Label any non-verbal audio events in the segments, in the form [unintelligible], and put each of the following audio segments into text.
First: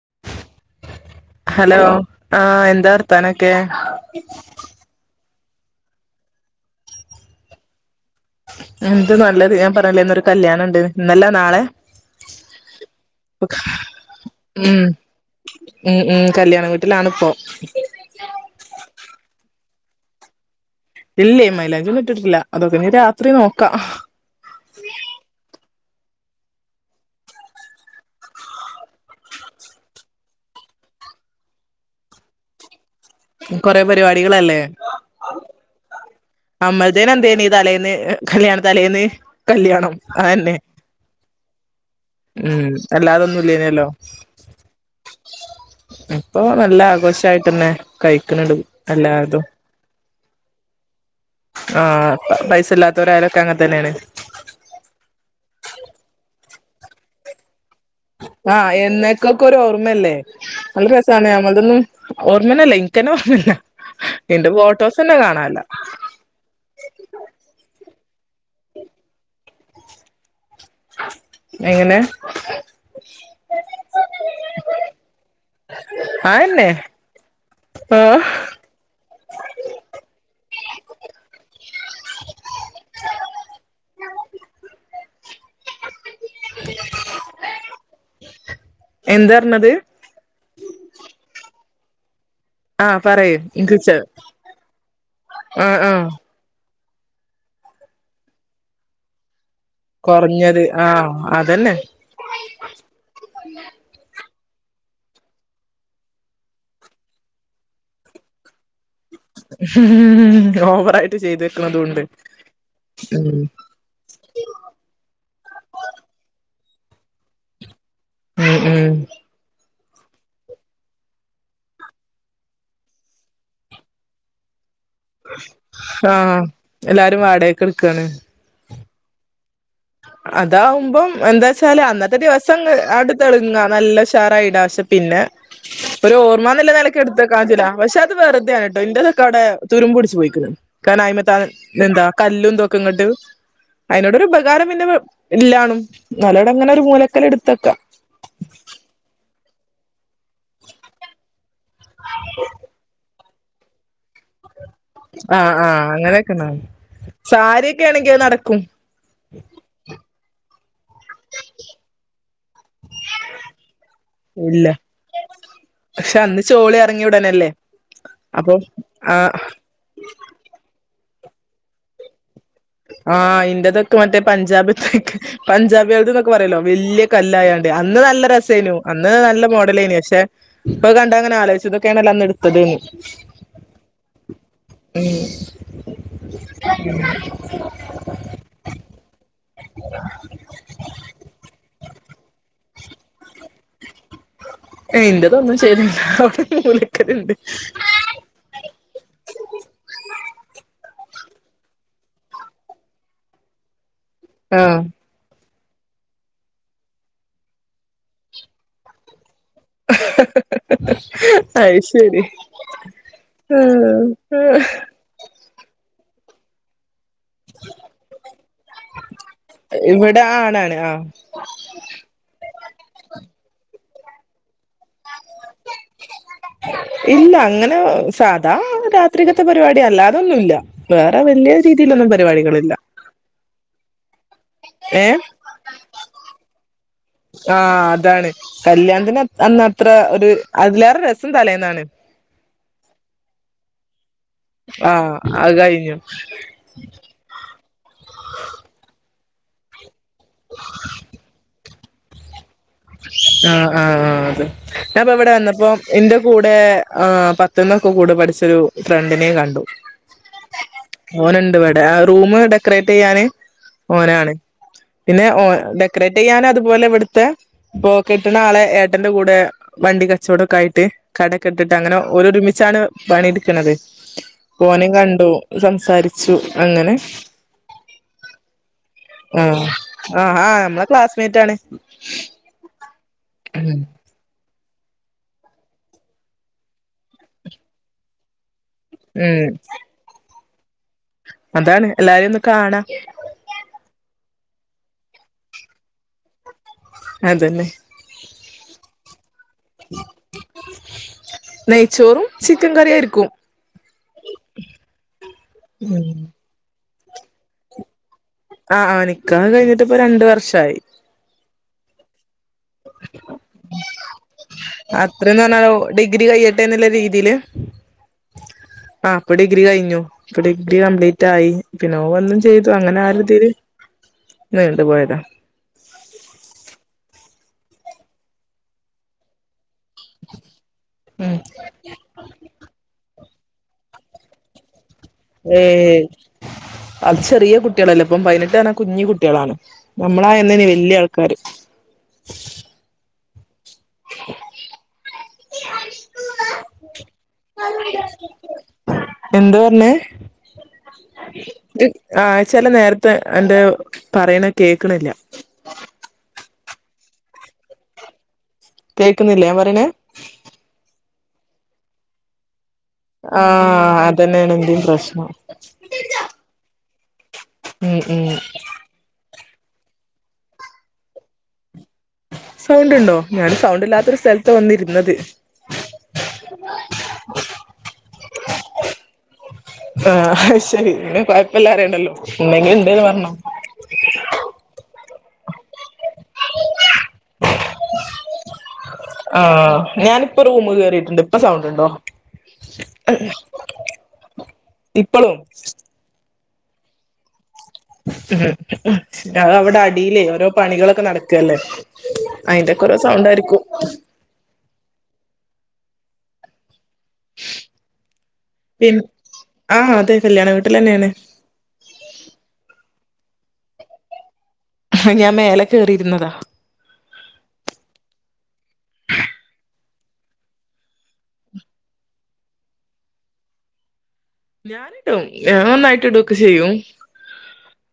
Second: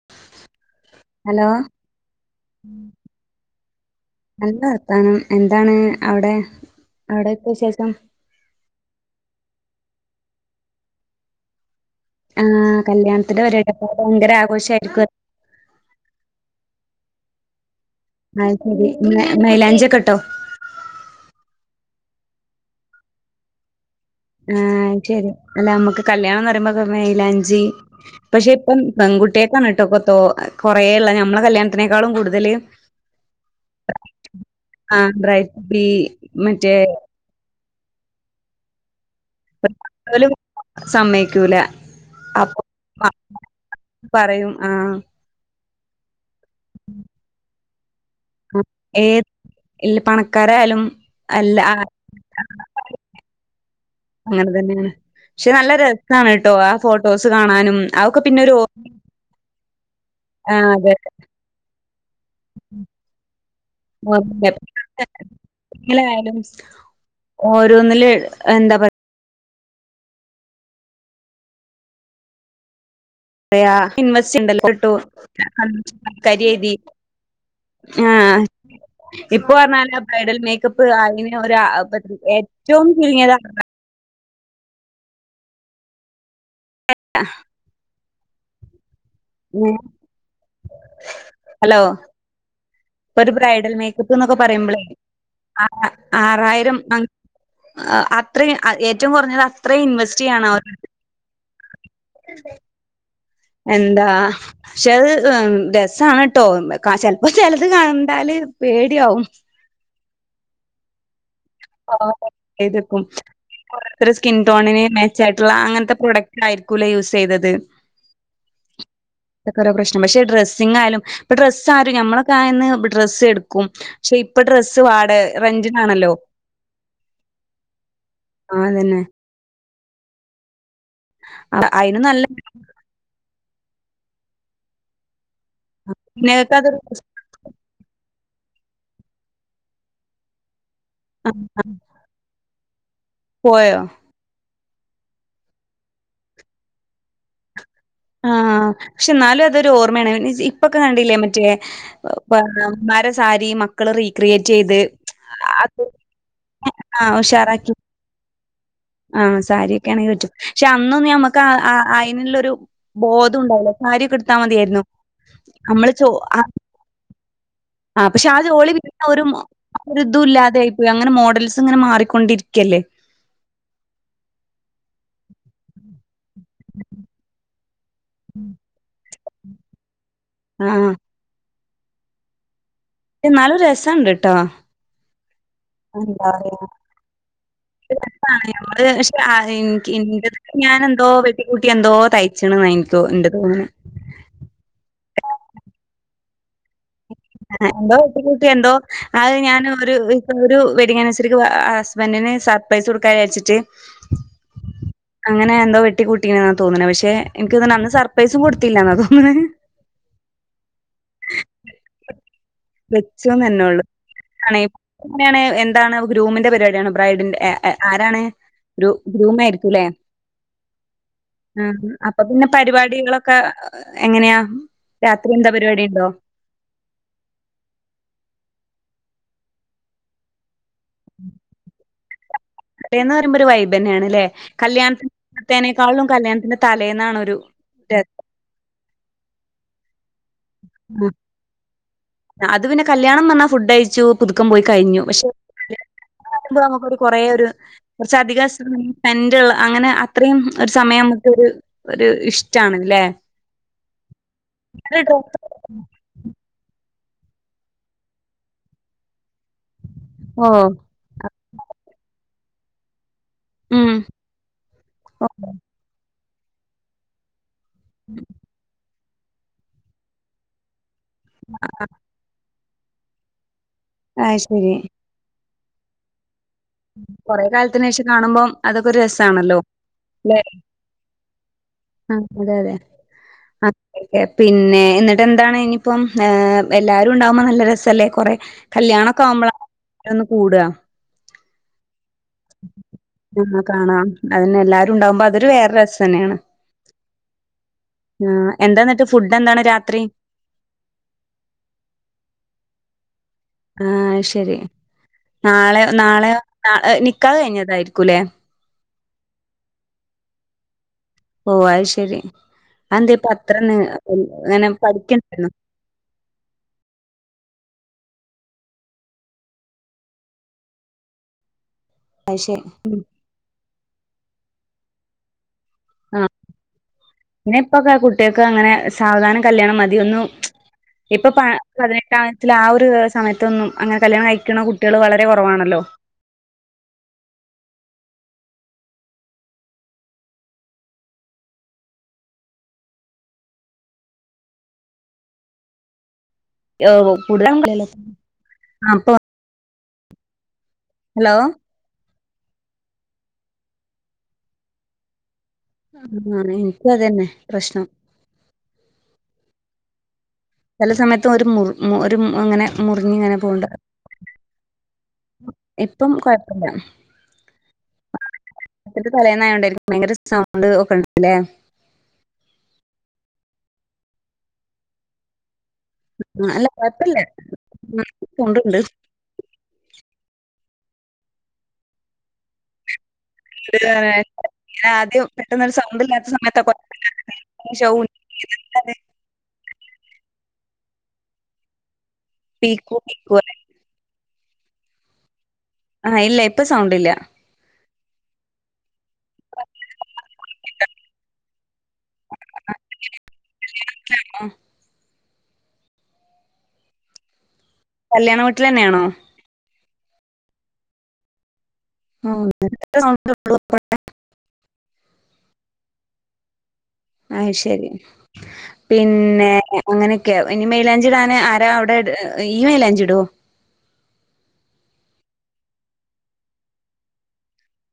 [inaudible] Hello ആഹ എന്താ വാർത്താനൊക്കെ നല്ല എന്താണ് അവിടെ അവിടെക്കെ വിശേഷം എന്ത് നല്ലത് ഞാൻ പറഞ്ഞില്ലേ ഇന്നൊരു കല്യാണമുണ്ട് ഇന്നല്ല നാളെ ആഹ കല്യാണത്തിന്റെ പരിപാടി അപ്പോഭയങ്കര ആഘോഷയിരിക്കുല്ലോ മ് മ് കല്യാണ വീട്ട്ലാണ് പ്പോ അത് ശരി. മെ മൈലാഞ്ചിക്കെട്ടോ? ഇല്ലേ മൈലാഞ്ചി ഒന്നും ഇട്ടിട്ടില്ല അതൊക്കെനി രാത്രി നോക്കാ. ആഹ് ശരി അല്ല നമ്മക്ക് കല്യാണം എന്ന് റിമ്പോ മെയിലാഞ്ചി പക്ഷെ ഇപ്പം പെൺകുട്ട്യക്കാണ് ട്ടൊ തോ കൊറേ ള്ള നമ്മളെ കല്യാണത്തിനേക്കാളും കൂടുതല്. കൊറേ പരിപാടികളല്ലേ? ആഹ് ബ്രറൈറ്റ് ബി മറ്റേ നമ്മൾതേൻ എന്തേനി തലേന്ന് കല്യാണ തലേന്ന് കല്യാണം ഓല് അഹന്നെ സമ്മയ്ക്കൂല അപ്പൊ മ് അല്ലാതൊന്നുംല്ലേനല്ലോ പറയും ആ ഇപ്പോ നല്ല ആഘോഷായിട്ടന്നെ കഴി ക്ക്ണതും എല്ലാതും. ല്ല പണക്കാരായാലും അല്ല ആഹ് ആ പൈസ ഇല്ലാത്തവരായാലൊക്കെ അങ്ങനെ തന്നെണ്. അങ്ങനെ തന്നെയാണ് ക്ഷെ നല്ല രസാണ് ട്ടോ ആ ഫോട്ടോസ് കാണാനും അതൊക്കെ പിന്നൊരു ഓ ആഹ് എന്നക്കൊക്കെ ഒരു ഓർമ്മല്ലേ ആഹ് നല്ല അതെ രസാണ് ഞമ്മൾതൊന്നും ഓർമേനല്ല ഇൻക്കന്നെ ഓർമല്ല ഓർമയില്ല [unintelligible] ആയാലും ഓരോന്ന്ല് എന്താ പ എങ്ങനെ? യാ ഇമ്മച്ചിണ്ടല്ലോ ട്ടോ [unintelligible] കരി ആയെന്നെ എഴുതി ആഹ് ഇപ്പൊ ർഞ്ഞാല് ആഹ് ബ്രൈഡൽ മേക്കപ്പ് [unintelligible] ഒ ഏറ്റവും ചുരുങ്ങിയത ആഹ് എന്താർഞ്ഞത് മ് ഹലോ? ആഹ് പ്പ ഒരു പറയ് ബ്രൈഡൽ ഇൻക്ക്ച്ച മേക്കപ്പ്ന്നൊക്കെ പറയുമ്പളേ ആഹ് ആഹ് ആറായിരം അ ഹാ അത്രേ ഏറ്റവും കൊർഞ്ഞത. കൊർഞ്ഞത് ആഹ് അതെന്നെ. എന്താ ക്ഷെ അത് രസാണ് ട്ടോ കാശൻ ചെൽപ്പോ ചെലത് കണ്ടാല് പേടിയാവും. ഓവറായിട്ട് ചെയ്തെക്ക്ണതുണ്ട് ഓരോരുത്തർ സ്കിൻ ടോണിന് മേചായിട്ട്ള്ള അങ്ങൻത്തെ പ്രോഡക്റ്റ് ആയിരിക്കൂല്ല യൂസയ്തത്. ഉം ഉം തക്കരോ പ്രശ് പക്ഷെ ഡ്രസ്സിങ്ങാലും ഇപ്പൊ ഡ്രസ്സ് ആരും ഞമ്മളൊക്കയന്ന് ഡ്രസ്സ് എട്ക്കും. പക്ഷെ ഇപ്പൊ ഡ്രസ്സ് വാട റെൻ്റ്നാണല്ലോ? ആഹ് എല്ലാരും വാടകയ്ക്കെട്ക്കാണ്. ആഹ് അതന്നെ അതാവുമ്പം എന്താച്ചാല് അയിന് അന്നത്തെ നല്ല ദിവസം അടുത്തെളുങ്ങ നല്ല ഉഷാറായിടാ പക്ഷെ പിന്നെ ഒരു നിങ്ങക്കത് ഓർമ്മന്നല്ല നെലക്ക് എട്ത്ത കാഞ്ചുല പക്ഷെ അത് വെറുതെണ് ട്ടോ ഇന്റതൊക്കെ അഒടെ തുരുമ്പ് ട്ച്ച് പോയിക്ക്ണ്. ക്കാന അയിമത്താ എന്താ കല്ലും തൊക്കെ ഇങ്ങട്ട് പോയോ? ട് ഒരു പകാരം പിന്നെ ഇല്ലാണും ന്നാലും അടെ അങ്ങനെ ഒരു മൂലക്കൽ എടുതെക്കാ. ആഹ് ക്ഷെ ന്നാലും അതൊരു ഓർമേണ്. ഇപ്പക്കെ കണ്ടില്ലേ മറ്റേ മരസാരി മക്കൾ റീ ക്രിയേറ്റെയ്ത് ആഹ് അത് ആഹ് ആഹ് ഉഷാറാക്കി. കേണെങ്കിയേ നടക്കും ആഹ് സാരിയൊക്കെ ആണെങ്കി പറ്റും. ക്ഷെ അന്നൊന്നും ഞമ്മക്ക് ആഹ് ആഹ് അയ്നുള്ളൊരു ബോധം ഉണ്ടായില്ല സാരിക്കെ ട്ത്താ ഇല്ല മതിയായിരുന്നു. നമ്മള് ചോ പക്ഷെ അന്ന് ചോളി എർങ്ങി ഉടനെ ആഹ് പക്ഷെ ആഹ് ചോളി ഒരു മോ ആഹ് ഒരു തും ഇല്ലാതെ ആയി പോയി അങ്ങനെ മോഡൽസ്ങ്ങനെ മാറിക്കൊണ്ടിരിക്കല്ലേ ആഹ് ഇന്റതൊക്കെ മറ്റേ പഞ്ചാബിത്ത്യ്ക്ക് പഞ്ചാബിയേൾത് പറയല്ലോ വെല്യ കല്ലായണ്ട് അന്ന് നല്ല രസേനു അന്ന് നല്ല മോഡലേയ്നി പക്ഷെ ഇപ്പ ആഹ് കണ്ടാങ്ങനെ ആലോയിചും ഇതൊക്കെയാണല്ലോ അന്ന് ഇ ത്തത്ന്ന് എന്നാലും രസണ്ട് ട്ടോ ഉം എന്താ [unintelligible] [unintelligible] ഞാൻ എന്തോ വെട്ടിക്കൂട്ടി എന്തോ തയ്ച്ണ്ന്നാ ഇൻ തോ ഇന്റെതോന്ന്ണ് ഏയ് ഇന്റെതൊന്നും ചെയ്തില്ല [unintelligible] [unintelligible] ട്ടി കൂട്ടി എന്തോ അത് ഞാൻ ഒരു ഇപ്പൊ ഒരു വെഡിങ് അണിവേഴ്സറിക്ക് ആസ്ബന്റിന് സർ പൈസ കൊടുക്കാ വിചാര്ച്ചിട്ട് ആഹ് അങ്ങനെ എന്തോ വെട്ടി കൂട്ടീന്നാ തോന്നേണെ പഷേ എൻക്കോന്ന്ണ് സർപ്രൈസും കൊടുത്തില്ലന്നാ തോന്നണേ അയ് ശെരി വെച്ചുന്നെന്നെ ഒള്ളു. ആണെ [unintelligible] എങ്ങനെയാണ് എന്താണ് ഗ്രൂമിന്റെ പരിപാടിയാണ് ബ്രൈഡിന്റെ എ ഏഹ് ആരാണ് ഗ്രു ഗ്രൂമേയിരികുല്ലേ? ഇവിടെ ആണാണ് ആഹ് ആഹ് അപ്പൊ പിന്നെ പരിപാടികളൊക്കെ എങ്ങനെയാ രാത്രി എന്താ പരിപാടിണ്ടോ? ഇല്ല അങ്ങനെ സാധാ രാത്രികത്തെ പരിപാടി അല്ലാതൊന്നുല്ല. വേറെ വെല്യ രീതിയിലൊന്നും പരിപാടികളില്ല. ടേ ന്നർയുമ്പോ ഒരു വൈബന്യാണ് ല്ലെ കല്യാണത്തി ഏഹ് ആഹ് രസം. അതാണ് കല്യാണത്തിന് അന്നത്ര ഒര് അതിലേറെ രസം തലേന്നാണ്. അത് പിന്നെ കല്യാണം പർഞ ഫുഡ് കയിച്ചു പുതുക്കം പോയി കഴിഞ്ഞു ആഹ് പക്ഷെ അത് കഴിഞ്ഞു പോ കൊറേ ഒരു കൊർച്ച അധിക സ്പെന്റുള്ള അങ്ങനെ അ അത്രിമം ഒരു സമയം നമുക് ഒരു ഇഷ് ആഹ് ആഹ് ആഹ് അതെ ഞാൻപ്പ ഇവിടെ വന്നപ്പോ എന്റെ കൂടെ പത്ത്ന്നൊക്കെ കൂടെ പഠിച്ചൊരു ഫ്രണ്ടിനേ കണ്ടു ഓഹ് ഓന്ണ്ട് വടെ ആ റൂമ് ഡെക്കറേറ്റെയ്യാന്. ഉം ഓനാണ് പിന്നെ ഓ ഡെക്കറേറ്റെയ്യാന് അതുപോലെ ഇവ്ട്ത്തെ പോക്കറ്റ്ന് ആളെ ഏട്ടന്റെ കൂടെ വണ്ടി കച്ചോടക്കെ ആയിട്ട് കടക്കെ ഇട്ടിട്ട് അങ്ങനെ ഓല് ഒരുമിച്ചാണ് പണിട്ക്ണത് അത് ശരി ഓനിം കണ്ടു സംസാരിച്ചു അങ്ങനെ കൊറേ കാലത്തിനേഷം കാണുമ്പം അതൊക്കെ രസാണല്ലോ ആഹ് ആഹ് ലേ ആഹ് നമ്മളെ ക്ലാസ്മേറ്റ് അഹ് അതെ അതെ ഉം പിന്നെ എന്നിട്ട് എന്താണ് ഇനിയിപ്പം ഏഹ് എല്ലാരും ഉണ്ടാവുമ്പോ നല്ല രസല്ലേ കൊറെ കല്യാണൊക്കെ ഉം ആവുമ്പള ഒന്ന് കൂട അതാണ് എല്ലാരെയും ഒന്ന് കാണാ. കാണാ അതനെ എല്ലാരും ഇണ്ടാവുമ്പോ അതൊരു വേറെ രസം ന്നെയാണ്. അതന്നെ ആഹ് എന്താന്നിട്ട് ഫുഡ് എന്താണ് രാത്രി? നെയ്ച്ചോറും ചിക്കൻ കറിയാരുക്കും. ആഹ് ശരി നാളെ നാളെയൊ നാള നിക്കാഹ് കഴിഞ്ഞതാരിക്കൂല്ല? ആഹ് ആഹ് നിക്കാഹ് കഴിഞ്ഞിട്ട് ഇപ്പ രണ്ട് വർഷായി ഓഹ് അത് ശരി. ആന്തേ ഇപ്പ അത്രെന്ന അങ്ങനെ അത്രന്ന് പഠിക്കണ്ടാന്നൊ പറഞ്ഞാലോ ഡിഗ്രി കയ്യട്ടെന്ന്ല്ല രീതിയില് ആഹ് ഇപ്പൊ ഡിഗ്രി കഴിഞ്ഞു ഇപ്പൊ ഡിഗ്രി കംപ്ലീറ്റ് ആയി. പിന്ന അത് ഓഒന്നും ശരി ചെയ്തു അങ്ങനെ ആ ഒരുതില് നീണ്ടുപോയതാ ആഹ് പിന്നെപ്പൊക്കെ കുട്ടികക്ക് അങ്ങനെ സാവധാനം കല്യാണം മതിയൊന്നു ഇപ്പൊ ഉം പ പതിനെട്ടാത്തിൽ ആ ഒരു സമയത്തൊന്നും അങ്ങനെ കല്യാണം കഴിക്കണ കുട്ടികൾ വള ഏഹ് അത് ചെറിയ കുട്ടികളല്ലേപ്പം പതിനെട്ടാറഞ്ഞ കുഞ്ഞു കുട്ടികളാണ് നമ്മളായന്നേനെ വല്യ ആൾക്കാര് കൂടുതല അപ്പൊ എന്താ പറഞ്ഞേ ഹലോ ദ് ആഹ് ചെല നേരത്തെ എന്റെ പറയണ കേക്കണില്ല ആഹ് എനിക്കു അതന്നെ പ്രശ്നം കേൾക്കുന്നില്ലെ ഞാപറയണെ ചില സമയത്തു ഒരു മു ഒരു അങ്ങനെ മുറിഞ്ഞ് ഇങ്ങനെ പോകണ്ട് ആഹ് അതന്നെനാണ് എന്റേം പ്രശ്നം ഇപ്പം കൊയ്പ്പില്ല മ് ഉം [unintelligible] തലേന്നായോണ്ടെര്ക്കും ഭയങ്കര സൗണ്ട് ഒക്കെണ്ടല്ലേ സൗണ്ടുണ്ടോ ഞാന് സൗണ്ട് ഇല്ലാത്തൊരു സ്ഥലത്ത് വന്നിരുന്നത് അല്ല കൊയ്പ്പില്ല [inaudible] സൗണ്ടിണ്ട് ആഹ് അയ്ശരി ഇങ്ങകൊയ്പ്പില്ല അറിയണ്ടല്ലോ ഇണ്ടങ്കി ഇണ്ട്ന്ന് പറഞ്ഞോ ഇണ്ടേ ആദ്യം പെട്ടെന്നൊരു സൗണ്ടില്ലാത്ത സമയത്തൊക്ക [inaudible] [unintelligible] ആഹ് ഞാനിപ്പ റൂമ്കേറിട്ട്ണ്ട് ഇപ്പ സൗണ്ടിണ്ടോ പീക്കൂ പീക്കു പറയണ്ട് ഇപ്പളു ആഹ് ഇല്ല ഇപ്പൊ സൗണ്ടില്ല ഉം അതവടെ അടീലെ ഓരോ പണികളൊക്കെ നടക്കുവല്ലേ അയിന്റെക്കൊറ സൗണ്ടാരിക്കും പിൻ കല്യാണവീട്ടിലന്നെയാണോ ആഹ് അതെ കല്യാണ വീട്ടിലന്നെയാണ് ഓഹ് നേരത്തെ സൗണ്ട് ഇപ്പളു [inaudible] ഞാൻ മേലെ കേറിരുന്നതാ അയ്ശരി പിന്നെ അങ്ങനൊക്കെയ ഇനി മെയിലാഞ്ചിടാന് ആരാ അവിടെ ഇട് ഈയ് മെയ്ലാഞ്ചിടോ ഞാനിടും ഞാൻനന്നായിട്ട് ഇടുക്കെ ചെയ്യും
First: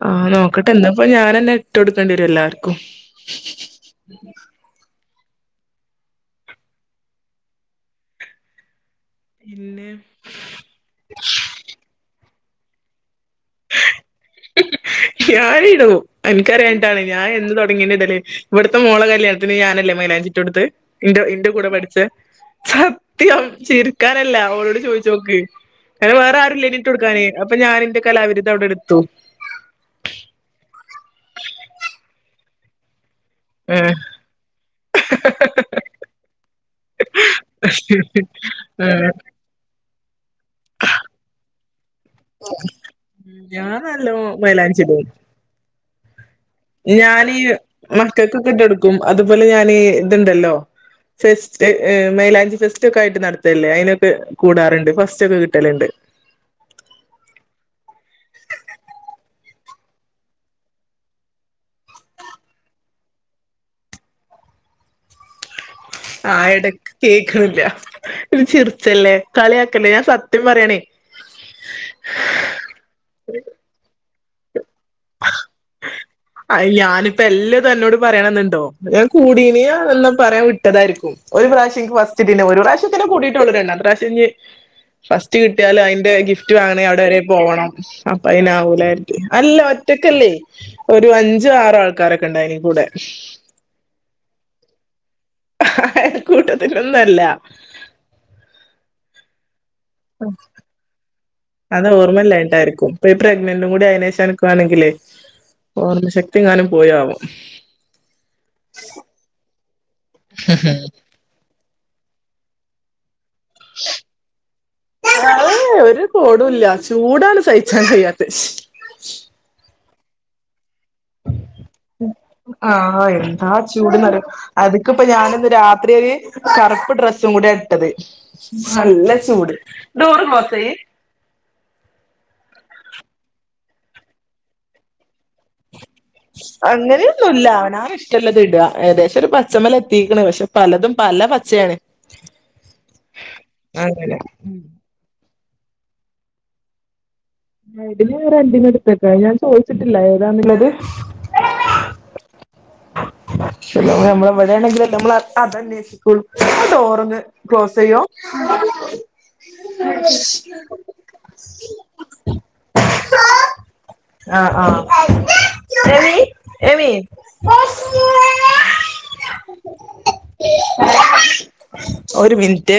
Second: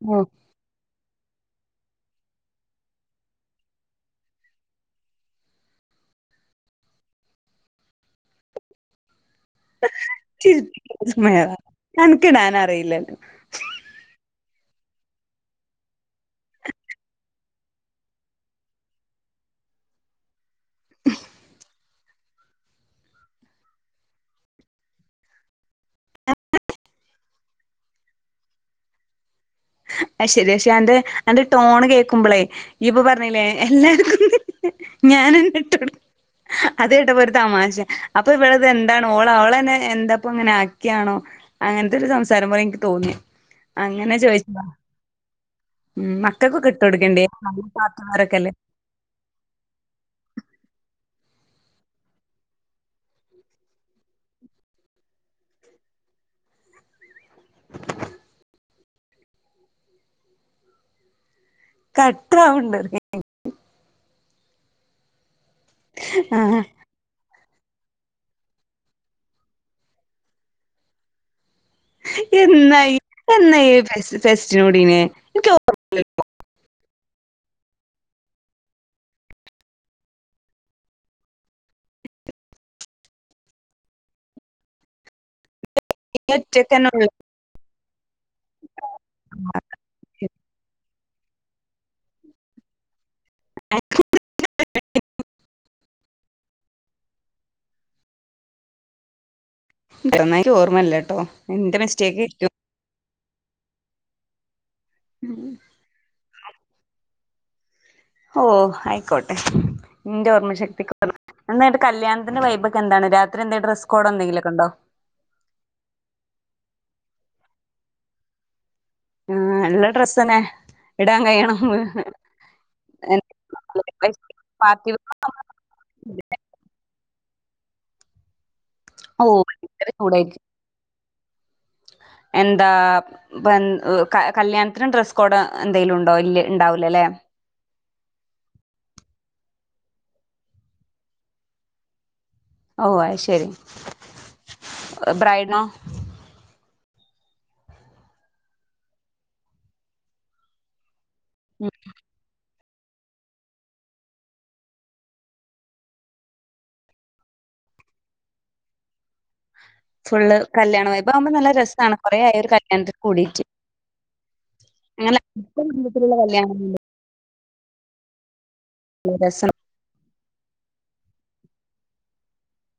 ആഹ് നോ ക്കട്ടെ എന്നിപ്പൊ ഞാനന്നെ ഇട്ട് കൊടുക്കണ്ടിരും എല്ലാർക്കും പിന്നെ ചിര് എനക്കിടാൻ അറിയില്ലേനു ഞാനിടു എനിക്കറിയാഞ്ഞിട്ടാണ് ഞാൻ എന്ന് തൊടങ്ങിയണ് ഇടല് ഇവിടുത്തെ മോള കല്യാണത്തിന് ഞാനല്ലെ മൈലാഞ്ചി ഇട്ടൊടുത്തെ ഇന്റെ ഇന്റെ കൂടെ പഠിച്ച സത്യം ചിരുക്കാനല്ല ഓരോട് ചോയിച്ചോക്ക് കാരം വേറെ ആരുല്ലേനി ഇട്ടൊടുക്കാനേ അപ്പൊ ഞാനെന്റെ കലാവിരുദ് അവിടെടുത്തു അയ്ശരി ക്ഷെ അന്റെ അന്റെ ടോൺ കേക്കുമ്പളെ ഈയിപ്പൊ പറഞ്ഞില്ലേ ഏഹ് എല്ലാർക്കും ഞാനന്നെ ഇട്ടൊടു അത് കേട്ടപ്പോ ഒരു തമാശ അപ്പൊ ഇവിടെത് എന്താണ് ഏഹ് ഓള അവളന്നെ എന്താപ്പ അങ്ങനെ ആക്കിയാണോ അങ്ങനത്തെ സം തരമുറ എനിക്ക് തോന്നി ഞാൻ അങ്ങനെ നല്ലോ ചോദിച്ചതാ മൈലാഞ്ചിടും ഉം മക്കൾക്കൊക്കെ ഇട്ട് കൊടുക്കണ്ടേ ഞാനീ നല്ല മക്കൾക്ക് പാത്തുമ്മാരൊക്കെല്ലേ കെട്ടെടുക്കും അതുപോലെ ഞാൻ ഇതുണ്ടല്ലോ ഫെസ്റ്റ് മൈലാഞ്ചി ഫെസ്റ്റ് ഒക്കെ ആയിട്ട് നടത്തല്ലേ അതിനൊക്കെ കൂടാറുണ്ട് ഫസ്റ്റ് ഒക്കെ കിട്ടലുണ്ട് [inaudible] കട്ട ആവ്ണ്ട് അഹ് ആഹ് യടക്ക് കേക്ക്ണ്ല്ല ഇജ്ജ് ചിറിച്ചല്ലേ കളിയാക്കല്ലേ ഞാൻ സത്യം പറയാണേ എന്നായി എന്നായി ഫെസ്റ്റ് ഫെസ്റ്റിന് കൂഠിന്യ അയി ഞാനിപ്പ എല്ലാം അന്നോട് പറയണെന്നുണ്ടോ ഞാൻ കൂടീന എന്നാ പറയാൻ വിട്ടതായിരിക്കും ഒരു പ്രാവശ്യം എനിക്ക് ഫസ്റ്റ് കിട്ടീട്ടുണ്ട് ഒരു പ്രാവശ്യത്തിനെ കൂടിയിട്ടുള്ളരുണ്ട് അടുത്ത പ്രാവശ്യം ഇനി ഫസ്റ്റ് കിട്ടിയാൽ അതിന് ഗിഫ്റ്റ് വാങ്ങണെ ഒറ്റക്കന്നെ അവിടെ ഉള്ളു വരെ പോവണം അപ്പ അയിനാവൂലാര്തി അല്ല ഒറ്റക്കല്ലേ ഒരു അഞ്ചും ആറും ആൾക്കാരൊക്കെ ഉണ്ടായിനി കൂടെ അയല് കൂട്ടത്തിനൊന്നു അല്ല ന്ന ഇൻക്ക് ഓർമ്മയില്ല ട്ടോ അത് ഓർമയില്ലായിട്ടായിരിക്കും ഇപ്പ ഈ പ്രഗ്നന്റും കൂടി ആയനെശം അനക്ക്വാണെങ്കിലെ ഉം ഓർമ്മ ശക്തി എങ്ങാനും പോയാവൊ ഓഹ് ആയിക്കോട്ടെ എന്റെ ഓർമ്മ ശക്തി എന്തായിത് കല്യാണത്തിന്റെ വൈബോക്കേ എന്താണ് രാത്രി എന്തേ ഡ്രസ്സ്കോഡ് എന്തങ്കിലൊക്കെ ഉണ്ടോ അഹ് ഓര് കോടൂല്ല ചൂടാണ് സഹിച്ചാൻ കഴിയാത്ത ആഹ് ഇല്ല ഡ്രസ്സന്നെ ഇടാൻ കഴിയണം ആഹ് എന്താ ചൂട്ന്നറിയൊ പാർട്ടി അത്ക്ക്പ്പൊ ഞാനിന്ന് രാത്രിയ കറുപ്പ് ഡ്രെസ്സും കൂടിയ ഇട്ടത് നല്ല ഓ ചൂട് ഭയങ്കര ഡോറ് ചൂടായിരിക്കും ക്ലോസ് ചെയ്യ് എന്താ തൻ കല്യാണത്തിനും ഡ്രസ്സ് കോഡ് എന്തേങ്കിലും ഉണ്ടോ ഇല്ല ഇണ്ടാവുല ലേ ല്ലാ അവന്മാർ ഇഷ് ഷ്ടല്ലത് ഇട ഏകദേശം ഒരു പച്ചമല് എത്തിക്ക്ണ് പക്ഷെ പലതും പല പച്ചയാണ് ഓ അത് ശരി അങ്ങനെ ബ്രൈഡ്നോ ബ്രയ്ടിൻ റെൻ്റിൻ ഇട്ത്തക്ക ഞാൻ ചോദിച്ചിട്ടില്ല ഏതാണുള്ളത് ഉം നമ്മള് ഇവിടെ അല്ലേഅതന്നെഷി സ്കൂൾ ആ ഡോറൊന്ന് ക്ലോസ് ചെയ്യോ ഫുള്ള് കല്യാണവൈബ് ആവുമ്പോ നല്ല രസാണ് കൊറെ ആയി ഒരു കല്യാണത്തിൽ കൂടിട്ട് ആഹ് ആഹ് എമി കല്യാണം എമി ഈരസം ഒരു മിനിറ്റ്